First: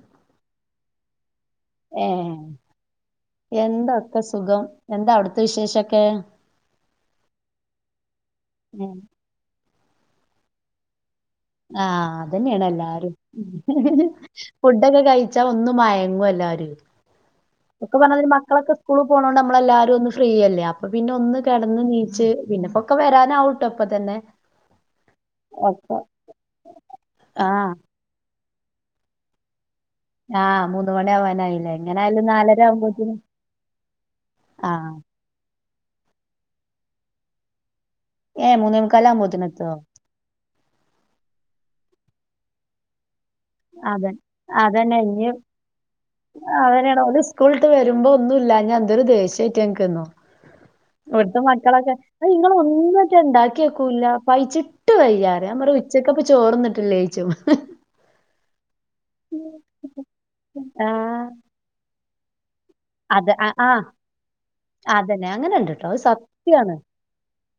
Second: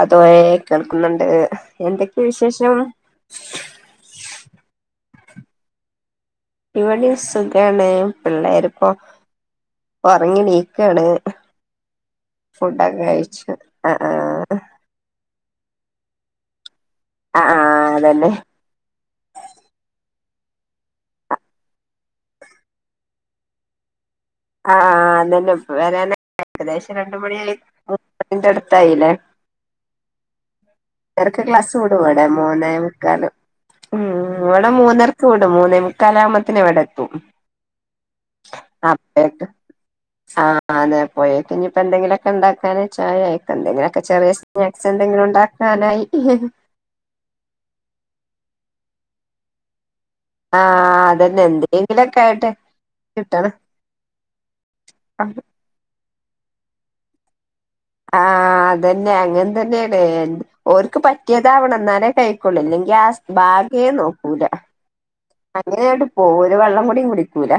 അതോ ഏഹ് കേൾക്കുന്നുണ്ട് എന്തൊക്കെ വിശേഷം ഒക്കെ സുഖം എന്താ അവിടുത്തെ വിശേഷൊക്കെ ഇവടിം സുഖാണ് പിള്ളേരിപ്പോ ഒറങ്ങി നീക്കാണ് ആഹ് അതന്നേണ് ഫുഡൊക്കെ എല്ലാരും കഴിച്ചു ആ ആ ഫുഡൊക്കെ കഴിച്ചാൽ ഒന്നു മയങ്ങു എല്ലാരുയ്. ആ ആ ഒക്കെ പറഞ്ഞാതിരി അതന്നെ മക്കളൊക്കെ സ്കൂള് പോണോണ്ട് നമ്മളെല്ലാരും ഒന്ന് ഫ്രീയല്ലേ അപ്പൊ പിന്നെ ഒന്ന് കെടന്ന് നീച്ച് പിന്നെപ്പം ഒക്കെ വരാനാവുട്ടൊ ഇപ്പ തന്നെ ആഹ് ആഹ്‌ ന്നന്നെ ഒക്കെ വരാന ഏകദേശം രണ്ട് മണിയായി ആഹ് മൂന്ന് മണിന്റെ അടുത്തായില്ലേ ആഹ് മൂന്ന് മണി എടക്ക് ആവാനായില്ലേ ക്ലാസ്സ് വിടോ എടെ എങ്ങനായാലും നാലര മോനായ ആവുമ്പോത്തിന് മുക്കാലും ഉം ഇവിടെ ആഹ് മൂന്നരക്ക് വിടും മൂന്നേ മുക്കാല് ആവുമ്പത്തിന് ഇവിടെ എത്തും ഏഹ് മൂന്നേ അപ്പെ മുക്കാലാവുമ്പോത്തിന് ആയിട്ട് എത്തോ ആഹ് അതെ പോയാൽക്ക് ഇനിയിപ്പോ എന്തെങ്കിലുക്കെ ഉണ്ടാക്കാന് ചായെ എന്തെങ്കിലൊക്കെ അതെ ചെറിയ സ്നാക്സ് എന്തെങ്കിലും ഉണ്ടാക്കാനായി അങ്ങനെയാണോ [unintelligible] ഇസ്ക്കൂള്ട്ട് വരുമ്പോ ഒന്നു ഇല്ലാഞ്ഞാ എന്തെരു ദേഷ്യ അയിറ്റങ്ങക്ക്ന്നോ ആഹ് അതന്നെ എന്തെങ്കിലു ഒക് അഹ് ഇങ്ങള് ഒന്നു അറ്റ ഇണ്ടാക്കി വക്കൂല്ല പഴിച്ചിട്ട് ആഹ് വയ്യാറിം നാമ്പറിം ഉ ഉച്ചക്കപ്പൊ ചോറിന്നിട്ടില്ലേ യ്ച്ചും ആഹ് അതന്നെ അങ്ങെൻ തന്നേണ്. എൻ ഓർക്ക് ആഹ് പറ്റിയതാവണം ഇന്നാലേ കഴിക്കൊളളൂ ഇല്ലെൻ ഗ്യാസ് അത് ആഹ് ആഹ് ബാഗേ നോക്കൂല അതന്നെ അങ്ങനെ ഇണ്ട്ട്ടോ അത് അങ്ങനേണ്ട് പോവും. ഒരു സത്യാണ് വള്ളം കൂടി കുടിക്കൂല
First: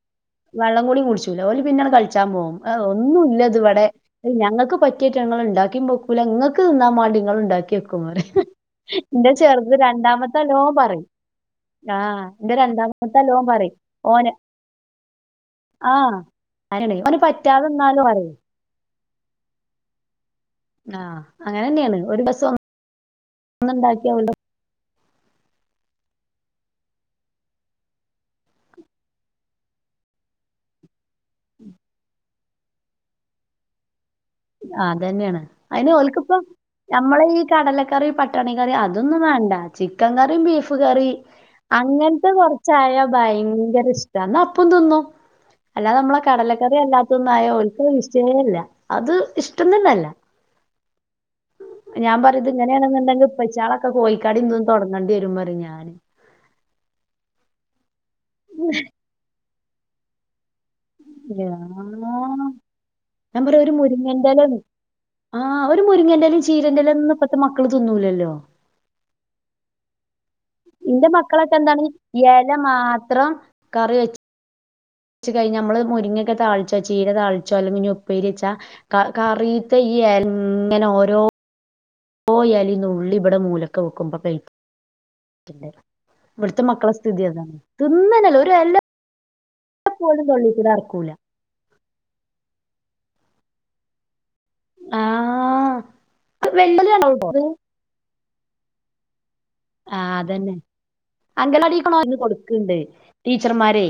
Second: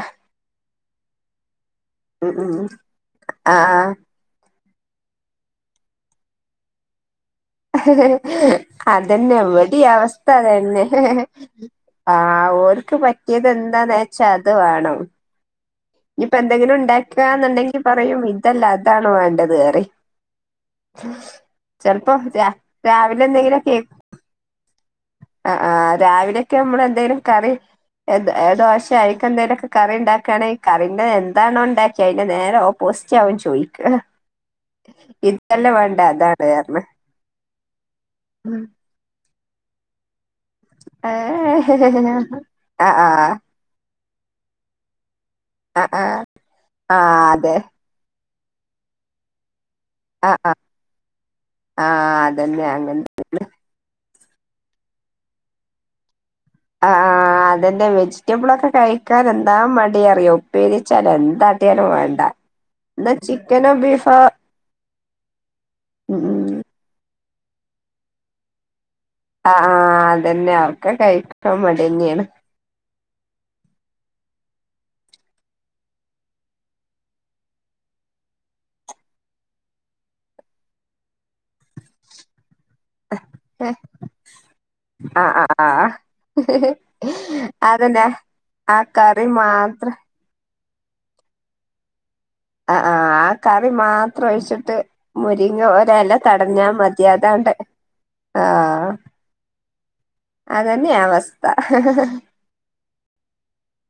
വെള്ളം കൂടി കുടിച്ചൂല ഓല് പിന്നാണ് കളിച്ചാൻ ഉം പോകും. ഉം അഹ് ഒന്നും ഇല്ല ഇത് ഇവടെ ആഹ് അഹ് ഞങ്ങക്ക് പറ്റിയറ്റെങ്ങള് ഇണ്ടാക്കിം വെക്കൂല ഇങ്ങക്ക് തിന്നാ മാണ്ടി ഇങ്ങള് ഇണ്ടാ അതന്നെ ഇവടീം അവസ് സ്ഥ രണ്ടാമത്തെ നല്ലോം അതന്നെ. പറയും ആഹ് ഇന്റെ ഓൽക്ക് രണ്ടാമത്തെ നല്ലോം പറ്റിയത് പറയും എന്താന്ന് വെച്ചാ ഓന് അത് വേണം ആഹ് ഇഞ്ഞ്പ്പോ എന്തെങ്കിലും അങ്ങനെയാണെ ഓന് പറ്റാതെ ഇണ്ടാക്കിയാന്നുണ്ടെങ്കി നിന്നാലും പറയും ഇതല്ല അതാണ് വേണ്ടത് അറിം ആഹ് അങ്ങനെന്നെയാണ് ഒരു ചെലപ്പം രാ ദിവസം രാവിലെ എന്തെങ്കിലു ഒക്കേ ഒന്നുണ്ടാക്കിയ ഓല് അഹ് ആഹ് രാവിലെയൊക്കെ നമ്മള് എന്തേലും കറി എന്ത് ഏഹ് ദോശെ അയിക്കെ എന്തേലും ഒക്കെ കറി ഉണ്ടാക്കാണെ കറിന്റെ എന്താണോ ഉണ്ടാക്കിയ അതിന്റെ നേരെ ഓപോസിറ്റ് അവൻ ചോയിക്ക അതന്നേണ് അയിന് ഓൽക്ക് ഇപ്പം അതാണ് പറഞ്ഞ് നമ്മളെ ഈ കടലക്കറി പട്ടാണിക്കറി അ അതൊന്നും വേണ്ട ചിക്കൻ കറിയും ബീഫ് പ്പ്കറി ആഹ് അങ്ങൻത്തെ ആഹ് കൊറച്ചായ ആഹ് ഭയങ്കര ഇഷ്ടാ ന്നാ അപ്പം തിന്നും അല്ലാതെ നമ്മളെ ആഹ് കടലക്കറി അല്ലാത്ത ആഹ് ഒന്നായ അതെ ഓൽക്ക് അത് വിഷയേ അല്ല അത് ഇഷ്ടം തന്നല്ല ആഹ് ആഹ് ഞാൻ ആഹ് പറിം ഇത് അതന്നെ അങ്ങനെ ഇങ്ങനെയാണെന്ന്ണ്ടെങ്കിൽ ഇപ്പച്ചിയേള ക്കെ കോഴിക്കടിം ഇതും തൊടങ്ങണ്ടി വരും പറിം ഞാന് അഹ് ആഹ് ആഹ് അതന്നെ വെജിറ്റബിളൊക്കെ കഴിക്കാൻ എന്താ മടി അറിയോ ഉപ്പേരി എച്ചാല് എന്താട്ടിയാലും വേണ്ട യാഹ്. ഇന്നാ ഞാൻ പറയും ഒരു ചിക്കനോ ബീഫോ മുരിങ്ങേന്റെ എല ആഹ് ഒര് ഉം മുരിങ്ങന്റലിം ചീര ന്റലിം ഒന്നും ഇപ്പത്തെ മക്കള് തിന്നൂലല്ലോ അഹ് ആഹ് അതന്നെ അവർക്ക് കഴിക്കാൻ മടി യന്നേണ് ല മാത്രം കറി വെച്ച് വച്ച് കഴഞ്ഞാ നമ്മള് മുരിങ്ങക്കെ താളിച്ചോ ചീര താളിച്ചോ അല്ലെങ്കി ഇഞ്ഞ് ഉപ്പേരി എച്ചാ ക കറീത്തെ ഈ എങ്ങനൊരോ ഓരോ എലിം നുള്ളിവടെ മൂലെക്കെ വെക്കും [unintelligible] ആഹ് ആഹ് പ്ലേറ്റിലിണ്ട് ആഹ് ഇവിടുത്തെ മക്കളെ സ്ഥിതി അതാണ് അതന്നെ തിന്നന്നല്ല ആ കറി മാത്രം തൊള്ളീകൂടെ എറക്കൂല ആഹ് ആഹ് ആ കറി മാത്രം ഒഴിച്ചൊ ട്ട് മുരിങ്ങ ആഹ് ഒരെല തടഞ്ഞാ വെല്ല്യോല് മതി രണ്ടാളും അതാണ്ട് ആഹ് ആഹ് അതന്നെ അങ്കലവാടിന്ന് ഓല് കൊടുക്ക്ണ്ട് ടീച്ചർമാരെ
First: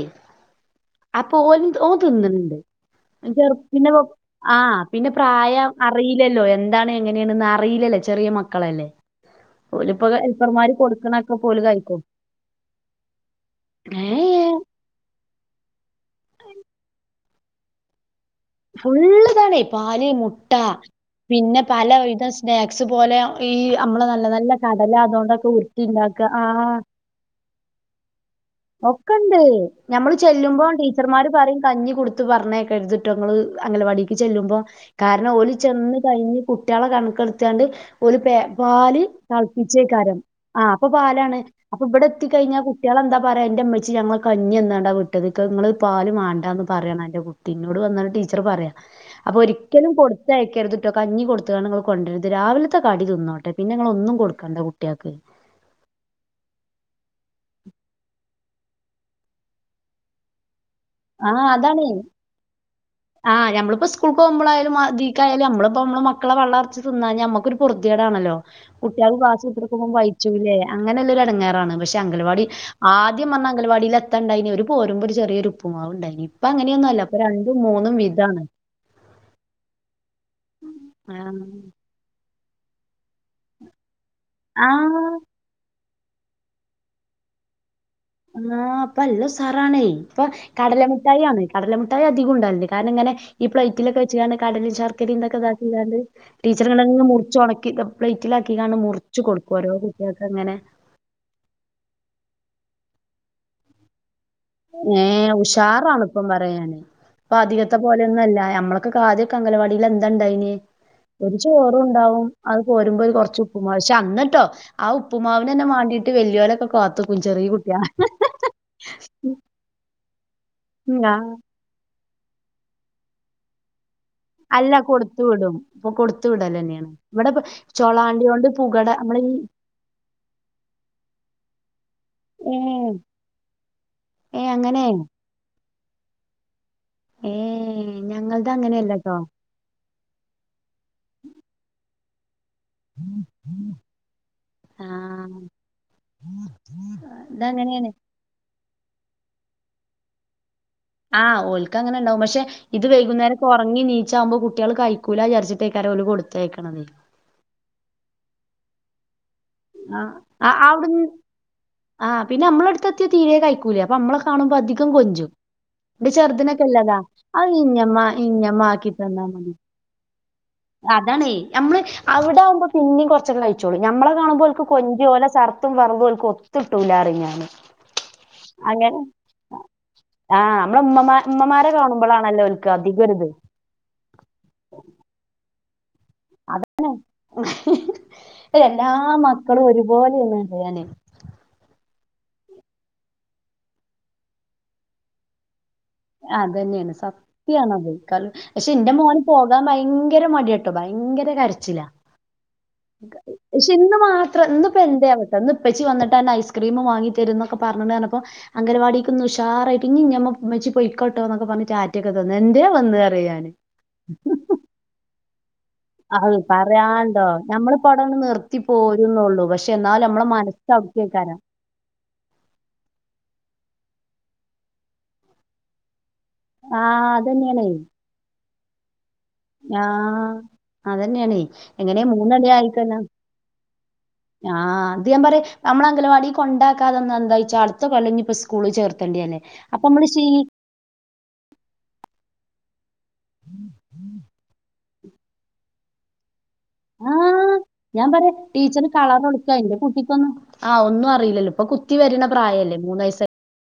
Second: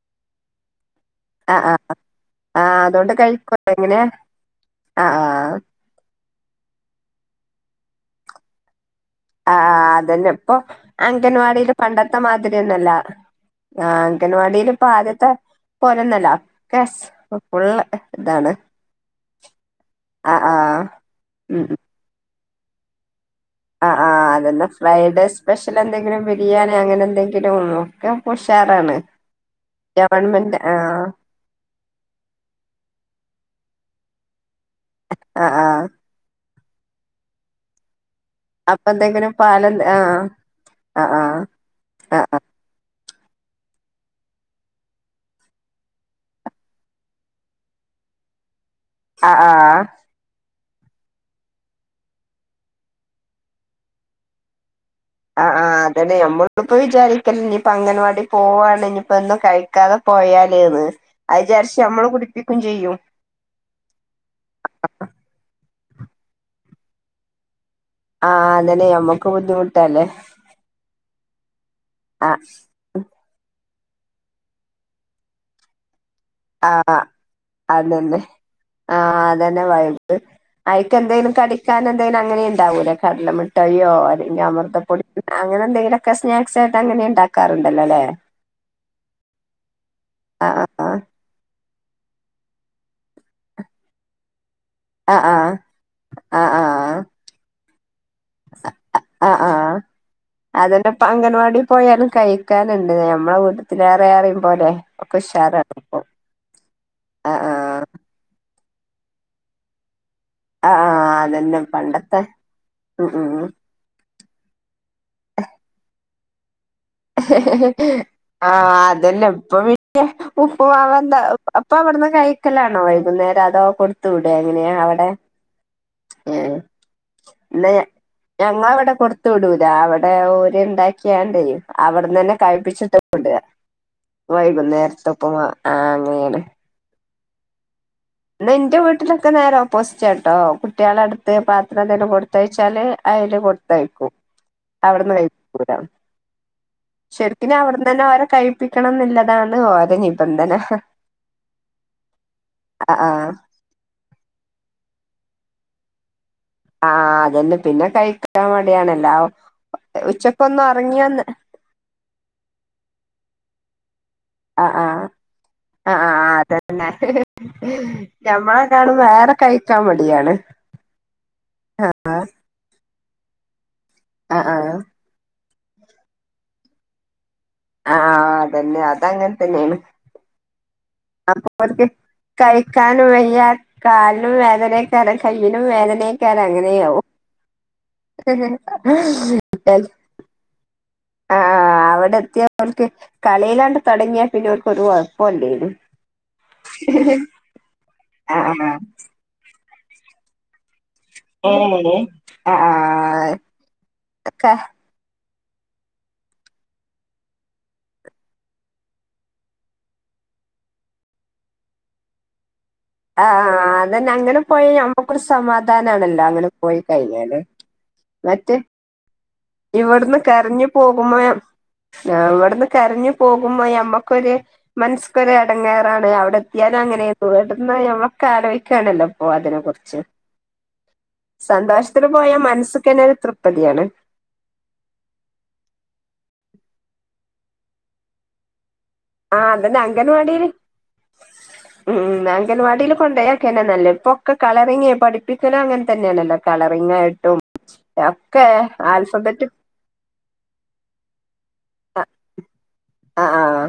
അപ്പൊ ആ ഓൽ ആ ഓൻ തിന്ന്ന്ണ്ട് ആ അതുകൊണ്ട് പിന്നെ കഴിക്കോ എങ്ങനെ ചെറുതിനപ്പൊ ആഹ് പിന്നെ ആ പിന്നെ ആ പ്രായം അറീല്ലല്ലോ എന്താണ് എങ്ങനെണെന്ന് അറീല്ലല്ലേ ചെറിയ മക്കളല്ലേ ആഹ് ആഹ് ഓലിപ്പോ അതന്നെ ഇപ്പൊ ഹെൽപ്പർമാര് കൊടുക്കണൊക്കെ ഓല് അങ്കൻവാടിയില് കഴിക്കും പണ്ടത്തെ മാതിരിയൊന്നല്ല ആഹ് ഏഹ് അങ്കലവാടില് ഇതിപ്പ ആദ്യത്തെ പോലന്നല്ല സെ ഫുൾ ഇതാണ്. ഫുള്ള്താണെ പാല് ആ മുട്ട ആ പിന്നെ ഉം പല വിത സ്നാക്സ് പോലെ ഈ ആഹ് അമ്മളെ ആഹ് നല്ല നല്ല അതന്നെ കടല ഫ്രൈഡേ അതോണ്ടൊക്കെ ഉരുട്ടി ഇണ്ടാക്ക ആഹ് [unintelligible] ഒള്ളു ഓൻ ഇപ്പൊ ഉഷാറാ ഒക്കണ്ട് ഞമ്മള് ചെല്ലുമ്പോ ആഹ് ടീച്ചർമാര് പറിം കഞ്ഞി കൊട്ത്ത് പറഞ്ഞേക്കരുത്ട്ടോ ഇങ്ങള് അംഗലവാടിക്ക് ചെല്ലുമ്പോ കാരണം ഓല് ആഹ് ആഹ് ചെന്ന് കഴിഞ്ഞ് കുട്ടിയേളെ കണക്കെടുത്താണ്ട് ഒല് പെ അപ്പൊ പാല് എന്തെങ്കിലും പാലം ആഹ് തളപ്പിച്ചേക്കാരം ആഹ് അപ്പ പാലാണ് അപ്പ ഇവടെ ആഹ് എത്തിക്കഴിഞ്ഞാ കുട്ടിയേളെന്താ പറയാ ഇന്റെ ഇമ്മച്ചി ഞങ്ങളെ കഞ്ഞി തന്നാണ്ടാ വിട്ടത് ഇന്ക് ഇങ്ങള് പാല് മാണ്ടാന്ന് പറയണന്റെ കു ഇന്നോട് വന്നാണ്ട് ടീച്ചറ് പറയാ, ആഹ് അപ്പൊ ആഹ് ആഹ് ഒരിക്കലും കൊട് കൊടുത്തയക്കരുത്ട്ടോ കഞ്ഞി കൊട്ത്ത്കാണ്ട് ഇങ്ങള് കൊണ്ടരത് രാവിലത്തെ കടി തിന്നോട്ടെ പിന്നെ നിങ്ങള് ഒന്നും കൊടുക്കണ്ട കുട്ടിയേൾക്ക് ആഹ് ആഹ് അതെന്നെ നമ്മള്പ്പ വിചാരിക്കല്ലേ ഇനിയിപ്പ അംഗലവാടി പോവാണ് ഇന്ന്പ്പ ഒന്നും കഴി ക്കാതെ പോയാല്ന്ന് അത് ആഹ് വിചാരിച്ച് അതാണെ നമ്മള് കുടിപ്പിക്കും ചെയ്യും ആഹ് നമ്മള്പ്പോ സ്കൂൾക്കൊകുമ്പളായാലും ഇതിക്കായാലും നമ്മള്പ്പം നമ്മളെ മക്കളെ പള്ളർച്ച് തിന്നാന നമ്മക്കൊര് പൊ പൊർതിയേടാണല്ലോ ആഹ് അതന്നെ കുട്ടിയാൾക്ക് നമ്മക്ക് ക്ലാസ്സ്ട്ക്കുമ്പം ബുദ്ധിമുട്ടല്ലേ പയിച്ചൂല്ലേ അങ്ങനെല്ലൊരു എടങ്ങാറാണ് പക്ഷെ ആഹ് അങ്കലവാടി, ആദ്യം വന്ന അങ്കലവാടില് എത്താണ്ടായിനെ ഒര് പോരുമ്പോ ഒരു ചെറിയൊരു ഉപ്പുമാവുണ്ടായിനി. ഇപ്പങ്ങനെയൊന്നല്ല ഇപ്പ രണ്ടും മൂന്നും അതന്നെ വിതാണ്. ആഹ് അതന്നെ വൈബ് അയിക്കെന്തേലും ആഹ് കടിക്കാനെന്തേലും അങ്ങനിം ഇണ്ടാവൂലെ കടല മിഠായോ അല്ലെങ്കി ആഹ് അമൃതപ്പൊടി അങ്ങനെ എന്തെങ്കിലൊക്കെ സ്നാക്സ് ആയിട്ട് അങ്ങനെ ഇണ്ടാക്കാറുണ്ടല്ലോ ല്ലേ ആഹ് ഇപ്പ നല്ല ഉസാറാണേ ഇപ്പ ആഹ് കടല മിഠായാണ്. കടല മുട്ടായി അധികും ഇണ്ടാവല്ണ്ട് കാരണം ഇങ്ങനെ ഈ പ്ലൈറ്റിലൊക്കെ വെച്ച് കാണ്ട് കടലിം ശർക്കരിം ആഹ് ഇതൊക്കെ ആഹ് ഇതാക്കികാണ്ട് ആഹ് ആഹ് ടീച്ചറിങ്ങനെ മുറിച്ചൊണക്കി പ്ലൈറ്റിലാക്കികാണ്ട് മുറിച്ചു ആഹ് ആഹ് കൊടുക്കും ഒരോ ആഹ് കുട്ടികൾക്ക്ങ്ങനെ അതന്നെ ഇപ്പ അംഗലവാടി പോയാലും കൈക്കാന്ണ്ട് ഞമ്മളെ വീട്ട്ത്തെലേറേ ഏഹ് ഉഷാറാണ് ഇപ്പം പറയാ ഞാന് ആഹ് ഇപ്പധിക ഇപ്പത്തെ പോലൊന്നല്ല നമ്മൾക്കൊക്കെ ആദ്യക്കെ അഗലവാടിയില് എന്ത ഇണ്ടായിനെ ആഹ് ആഹ് ആഹ് ഒരു അതന്നെ പണ്ടത്തെ ചോറുണ്ടാവും അത് പോരുമ്പോ ഉം ഒര് കൊറച്ച് ഉം ഉപ്പു പക്ഷെ അന്നട്ടോ ആ ഉപ്പുമാവിനെന്നെ മാണ്ടിയിട്ട് വല്ല്യോലൊക്കെ കാത്ത്ക്കും ചെറിയ കുട്ടിയാ ആഹ് അതെ. ഇല്ല ഇപ്പ പിന്നെ ഞാൻ ഉപ്പ്മാവന്താ അപ്പ അവ്ട്ന്ന് കഴിക്കലാണോ വൈകുന്നേരം അതോ കൊട്ത്ത് ത്ത് വിടായിരുന്നു ലെ അല്ല അവടെ കൊടുത്തു വിടും ഇപ്പൊ കൊടുത്തു ഏ വിടലെന്നെയാണ് ഇവിടെ പ- പിന്നെ ചൊളാണ്ടി കൊണ്ട് പുകട ഞങ്ങളവിടെ നമ്മളെ കൊടുത്തു ഈ വിടൂല അവിടെ ഓല്ണ്ടാക്കി ണ്ടനി അവിടന്ന് തന്നെ ഏ കഴിപ്പിച്ചിട്ട് വിട ഏ അങ്ങനെ വൈകുന്നേരതും ഉപ്പുമാവ് ആഹ് അങ്ങനെയാണ് ഏ ഞങ്ങൾത് ഇന്ന് എന്റെ അങ്ങനെയല്ലട്ടോ വീട്ടിലൊക്കെ നേരെ ഓപ്പോസിറ്റട്ടോ കുട്ടികള അടുത്ത് പത്രം എന്തേലും കൊടുത്ത് കൊടത്തയച്ചാല് അതില് കൊടുത്തയക്കും അവിടുന്ന് ആഹ് കയിക്കൂല ശരിക്കിനും അവിടുന്ന് ഇതങ്ങനെയാണ് തന്നെ ഓലെ കഴിപ്പിക്കണം എന്നുള്ളതാണ് ഓല നിബന്ധന ആ ഹ് ഓൽക്കങ്ങനെ ഉണ്ടാവും പക്ഷെ ഇത് ആഹ് ആഹ് വൈകുന്നേരം ഉറങ്ങി നീച്ചവ്മ്പോ കുട്ടികൾ കയിക്കൂല വിചാരിച്ചിട്ടേക്കര ഓല് കൊടുത്ത് ആഹ് അതന്നെ പിന്നെ കഴിക്കാൻ മടിയണല്ലോ ഉച്ചക്കൊന്നും ഒറങ്ങി ഒന്ന് ആഹ്പിന്നെ നമ്മള അടുത്തെത്തിയ തീരയ കഴിക്കൂലേ അപ്പൊ നമ്മളെ കാണുമ്പോ ആഹ് അധികം ആഹ് കൊഞ്ചും ആഹ് എൻ്റെ ആഹ് അതന്നെ ചെറുദിനൊക്കെല്ലതാ അത് ഇഞ്ഞമ്മ ഇഞ്ഞമ്മ ആക്കി ഞമ്മളെക്കാളും തന്നാ വേറെ മതി കഴിക്കാൻ മടിയാണ് അതാണേ ഞമ്മള് ആഹ് അവിടെ ആകുമ്പോ പിന്നേ കുറച്ചക്ക കൈച്ചോളൂ ഞമ്മളെ കാണുമ്പോ ആഹ് ആഹ് ഓല് സർത്തും ഫർളും ഒത്തിട്ടൂല്ലാന്ന് പറയും ഞാന് ആഹ് അതന്നെ അങ്ങനെ അതങ്ങനെ തന്നെയാണ് ആഹ് നമ്മളെ ഉമ്മമാ അപ്പോ ഉമ്മമാരെ അവക്ക് കാണുമ്പളാണല്ലോ ഓൽക്ക് കൈക്കാനും അധികൊരിത് വയ്യ കാലിനും വേദനയക്കൊര കയ്യനും വേദനയൊക്കൊര അങ്ങനെയാവോ എല്ലാ മക്കളും ഒരുപോലെ തന്ന ചെയ്യാനേ ആഹ് അവിടെ എത്തിയ അവർക്ക് കളിയിലാണ്ട് തുടങ്ങിയാ പിന്നെ അവർക്ക് ഒരു കുഴപ്പല്ലേലു അത് തന്നെയാണ് സത്യണ അത് ക ആഹ് പക്ഷെ എന്റെ മോന് പോകാൻ ഭയങ്കര മടിയണ് ഭയങ്കര ആഹ് കരച്ചില്ല ഏഹ് ആഹ് ആഹ് പക്ഷെ ഇന്ന് മാത്രം ക ഇന്നപ്പോ എന്ത അന്ന് ഉപ്പച്ചി വന്നിട്ട്ന്ന ഐസ്ക്രീമും വാങ്ങി തരും എന്നൊക്കെ പറഞ്ഞിനപ്പം അംഗനവാടിക്ക് ഉഷാറായിട്ട് ഇനി ഞമ്മ മെച്ചി പോയിക്കോട്ടോ എന്നൊക്കെ പറഞ്ഞിട്ട് ടാറ്റ റ്റക്കെ തന്നു എന്തെ വന്ന് അറിയാന് ആഹ് അതന്നെ അങ്ങനെ പോയാ ഞമ്മക്കൊരു സമാധാനാണല്ലോ അത് അങ്ങനെ പോയി പറയാണ്ടോ കഴിഞ്ഞാല് ഞമ്മൾഅവ ടന്ന് മറ്റേ നിർത്തി പോരന്നള്ളു പക്ഷെ പക്ഷെ എന്നാലും നമ്മെ മനസ്സ് അവിടെക്കക്കരാം അവിടെന്ന് കരഞ്ഞു പോകുമ്പോ നമ്മക്കൊരു മനസ്സക്കൊരു എടങ്ങേറാണ് അവിടെ ഞാന ആ അങ്ങനെയ അതന്നെയാണ് ഇവിടന്ന് ഞമ്മൊക്കെ ആലോചിക്കാണല്ലോ ആഹ് അതന്നെയണെ എങ്ങനെയ സന്തോഷത്തിന് പോയാ മൂന്നര ആയിക്കയ്ഞ്ഞാ മനസ്സ്ക്കന്നെ ഒരു തൃപ്തിയാണ് ആഹ് അത് ഞാൻ പറയാ നമ്മള അംഗലവാടി കൊണ്ടാക്കാതെന്ന എന്താ വച്ചാ അടുത്ത കൊല്ലഞ്ഞിപ്പ സ്കൂള് ചേർത്തണ്ട ഞാന് ആഹ് അതന്നെ അപ്പൊ നമ്മള് ശീ അംഗൻവാടിയില് ഉം അങ്കൻവാടിൽ കൊണ്ടോക്കന്നെ നല്ലേ ഇപ്പൊ ഒക്കെ കളറിങ്ങ് പഠപ്പിക്കലോ അങ്ങനെ തന്നെയാണല്ലോ കളറിംഗ് ആ ആയിട്ടും ഞാൻ പറയാ ഒക്കെ ടീച്ചർ ആൽഫ കളർ കൊടുക്ക ബെറ്റിക് എന്റെ കുട്ടിക്കൊന്നും ആ ഒന്നും അറില്ലോ ഇപ്പ കുത്തി വരണ പ്രായല്ലേ മൂന്ന് വയ ആഹ് ആഹ്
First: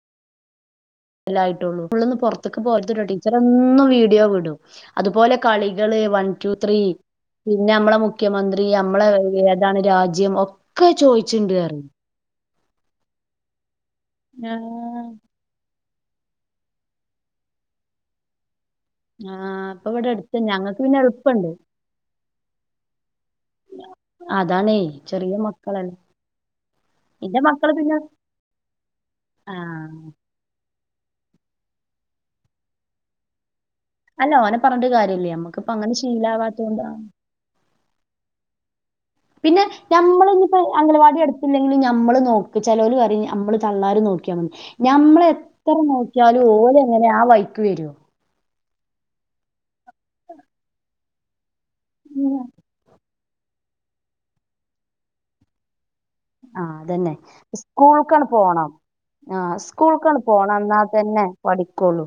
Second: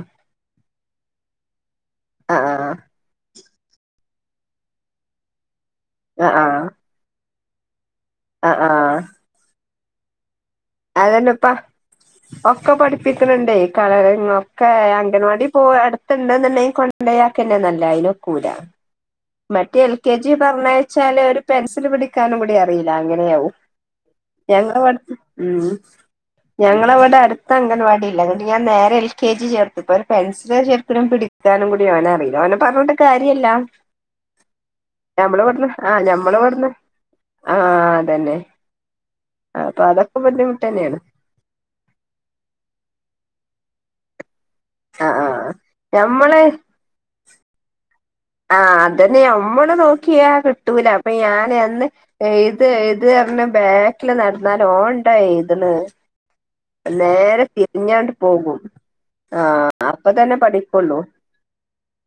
സായിട്ടുള്ളു പുള്ളൊന്നും ആഹ് പുറത്തേക്ക് പോത്തട്ടോ ടീച്ചർ എന്നും വീഡിയോ വിടും അതുപോലെ കളികള് വൺ ആഹ് ആഹ് ടു ത്രീ ആഹ് പിന്നെ നമ്മളെ മുഖ്യമന്ത്രി ആഹ് നമ്മളെ ഇതാണ് രാജ്യം ഒക്കെ അതന്നെ ഇപ്പ ചോദിച്ചിണ്ട് പറയും ഒക്കെ പഠിപ്പിക്കുന്നുണ്ടേ കളറിംഗ് ഒക്കെ ആഹ് അംഗൻവാടി പോ യിട്ടുണ്ട് എന്നുണ്ടെങ്കിൽ കൊണ്ടയാക്കന്നെ നല്ലത് അതിനൊക്കൂല ആഹ് മറ്റേ ഇപ്പൊ എൽ ഇവിടെ കെ ജി അടുത്ത് ഞങ്ങൾക്ക് പിന്നെ പറഞ്ഞച്ചാല് ഒരു എളുപ്പണ്ട് പെൻസിൽ പിടിക്കാനും കൂടി അറിയില്ല അങ്ങനെയാവും ഞങ്ങടെ അതാണേ അവടത്തെ ചെറിയ ഉം മക്കളല്ലേ ഞങ്ങള അവിടെ എന്റെ അടുത്ത മക്കള് പിന്നെ അൻവാടിയില്ല അങ്ങിട്ട ഞൻ നേരെ എൽ കെ ജി ചേർത്ത് ആഹ് ഇപ്പൊ ഒരു പെൻസിലർ ചേർക്ക പിടി ക്കാനും കൂടി അവന അറിയില്ല അവനെ പറഞ്ഞിട്ട് കാര്യല്ലാ അല്ല ഓനെ പറഞ്ഞിട്ടു കാര്യല്ല നമ്മക്കിപ്പ ആ അങ്ങനെ ഞമ്മള് ശീലാവാത്ത ഇവിടുന്ന് കൊണ്ടാണ് ആ അതന്നെ പിന്നെ അപ്പൊ അതൊക്കെ ഞമ്മൾ ഇനിപ്പോ ബുദ്ധിമുട്ട് തന്നെയാണ് അംഗൽവാടി എടു ഇല്ലെങ്കില നമ്മള് നോ ചിലര് പറ നമ്മള് തള്ളാർ നോക്കാൽ ആ ഞമ്മള ആ എത്ര ഞമ്മള് നോക്കിയാലും ഓര എങ്ങനെ ആഹ വൈക്ക് വരു ആഹ അതന്നെ നമ്മള് നോക്കിയാ കിട്ടൂല അപ്പൊ ഞാൻ അന്ന് ഉം ഇത് ഇത് പറഞ്ഞ ബാക്കില് നടന്നാല ഓണ്ടായി ഇതിന് ആഹ് അതന്നെ നേരെ തിരിഞ്ഞാണ്ട് സ്കൂൾക്കാണ് പോകും പോണം ആഹ് ആഹ അപ്പൊ സ്കൂൾക്കാണ് തന്നെ പോണം എന്നാ പഠിക്കള്ളൂ തന്നെ പഠിക്കുള്ളൂ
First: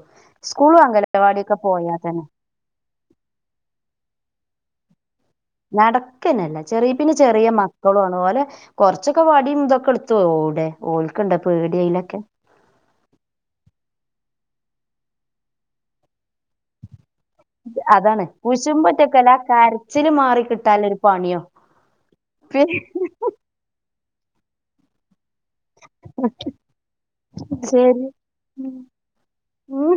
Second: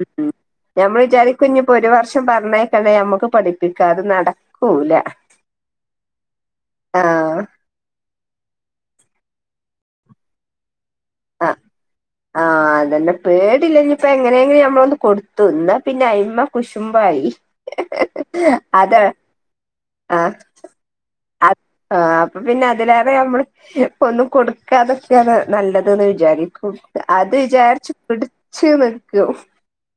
സ്കൂളും ഞമ്മൾ അംഗലവാടിയൊക്കെ വിചാരിക്കുഞ്ഞിപ്പോ ഒരു പോയാ വർഷം തന്നെ പറഞ്ഞേക്കണേ ഞമ്മക്ക് പഠിപ്പിക്കാ അത് നടക്കൂല നടക്കനല്ല ചെറിയ പിന്നെ ആഹ് ചെറിയ മ [unintelligible] പോലെ കുറച്ചൊക്കെ വടിയും ഇതൊക്കെ എടുത്തു ഓവിടെ ഓൽക്കണ്ട ആഹ് പേടിയലൊക്കെ ആഹ് അതന്നെ പേടില്ലനി ഇപ്പ എങ്ങനെ എങ്ങനെ മ്മളൊന്ന് കൊടുത്തുന്നാ പിന്നെ അയിമ്മ കുശുമ്പായി അതാണ് അതെ പൂശുമ്പറ്റൊക്കല്ല കരച്ചില് മാറി കിട്ടൽ ഒരു പണിയോ ആഹ അപ്പൊ പിന്നെ പി- അതിലേറെ നമ്മള് ഒന്നും കൊടുക്കാതൊക്കെയാണ് നല്ലത് അതന്ന് വിചാരിക്ക അത് വിചാരിച്ചു ശരി പിടച്ചു നിൽക്കും ഉം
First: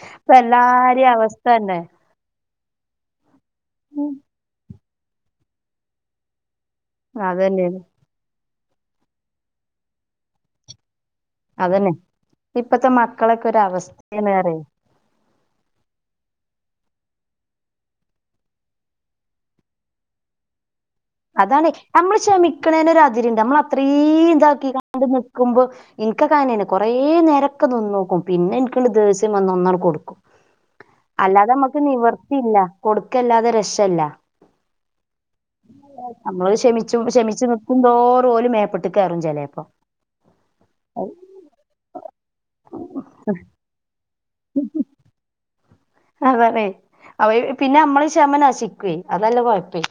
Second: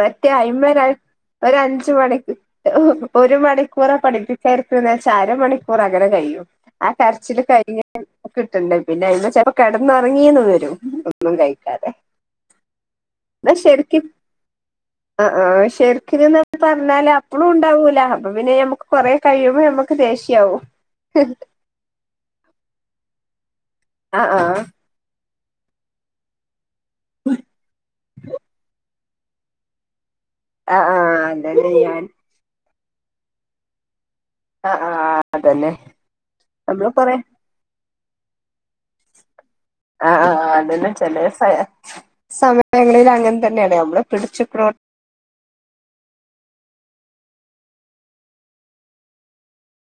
മറ്റേ ഇപ്പ അഐമര എല്ലാരേം അവസ്ഥ ഒരു തന്നെ അഞ്ചു മണിക്ക് ഒരു മണിക്കൂറ പഠിപ്പ ചരക്കന്ന് വെച്ചാ അരമണിക്കൂർ അങ്ങനെ കഴിയും ആഹ അതന്നെയാണ് കരച്ചിൽ അതന്നെ കഴിഞ് കിട്ടണ്ടണ്ട് പിന്നെ അതി ചെപ്പോ കിടന്ന ഇറങ്ങിയന്ന് വരും ഒന്നും കഴിക്കാതെ അതന്നെ ഇപ്പത്തെ മക്കളൊക്കെ ഒരവസ്തേണ് ആഹ ആഹ ശെര്ക്കിന്ന്ന് പർഞ്ഞാല് അപ്പളൂണ്ടാവൂല അപ്പൊ പിന്നെ ഞമ്മക്ക് കൊറെ കയ്യുമ്പോ നമ്മക്ക് ദേഷ്യാവും അതാണ് നമ്മള് ക്ഷമിക്ക്ണേന് ഒരതിര്ണ്ട് ആഹ് നമ്മളത്രീം ആഹ് താക്കിങ്ങാണ്ട് നിക്കുമ്പോ ഇന്ക്കക്കങ്ങനേണ് കൊറേ നേരക്കെ നിന്നോക്കും പിന്നെനിക്കണ്ട് ദേസ്യം വന്നൊന്നണ് കൊടുക്കും ആഹ് ആഹ് അല്ലാതെ അതന്നെ അമ്മക്ക് ഞാൻ നിവർത്തില്ല കൊട്ക്കല്ലാതെ രക്ഷല്ല ആഹ ആഹ് ആഹ അതന്നെ നമ്മള് ക്ഷമിച്ചും ക്ഷമിച്ചു നിക്കുന്തോറും ഓല് മേപ്പട്ട് കേറും ചെലേപ്പം ആഹ അഹ അതന്നെ ചെലേ സമയങ്ങളിൽ അങ്ങൻ തന്നേണ് നമ്മള് പിടിച്ച് അതണേയ് അവ പിന്നെ നമ്മളീ ക്ഷമ നശിക്കുയ് അതാള്ള കൊഴപ്പേയ്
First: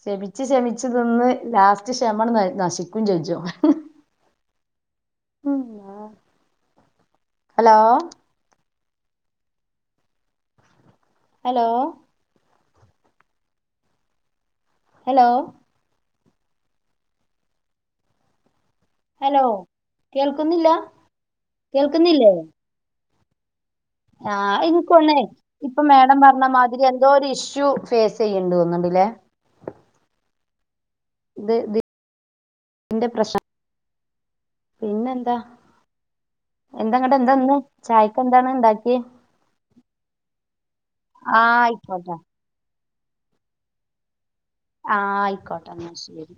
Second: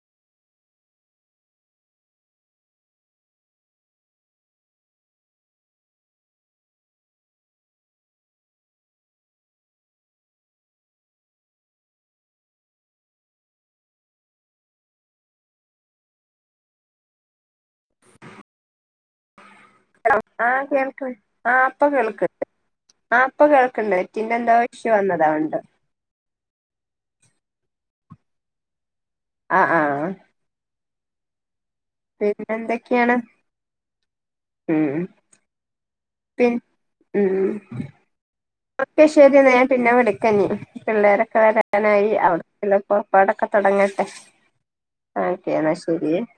ക്ഷമിച്ച് ക്ഷമിച്ച് നിന്ന് ലാസ്റ്റ് ക്ഷമണ്ണ് നശിക്കും ചെജ്ജും [inaudible] അലോ അലോ അലോ ഹലോ ആഹ കേൾക്കുന്നില്ല കേൾക്ക ആഹ പ്പ കേൾക്കുന്നില്ലേ കേൾക്കണ്ട് ആഹ പ്പ കേൾക്കണ്ട് പിന്നെന്താ [unintelligible] പ്പൊ മാേഡം പറഞ്ഞ മാതിരി എന്തോ ഒരു ഇഷ്യൂ ഫേസ് ചെയ്യ്ണ്ടോന്നോന്ന്ണ്ട്ല്ലേ ആഹ് ആഹ് [unintelligible] ഇതിന്റെ പിന്നെന്തൊക്കെണ് പ്രശ്നം പിന്നെന്താ പി എന്താങ്ങട്ട് എന്താ ഉം ഇന്ന് ചായക്ക് എന്താണ് ഇണ്ടാക്കിയേ ക്കെ ശരിയെന്ന ഞാൻ പിന്നെ വിളിക്കഞ്ഞി പിള്ളേരൊക്കെ ആഹ് വരാനായി ആയിക്കോട്ടെ അവർക്ക്ള്ള പുറപ്പാടൊക്കെ തുടങ്ങട്ടെ ആഹ ഓക്കെ ആയിക്കോട്ടെ എന്നാ ന്നാ ശരി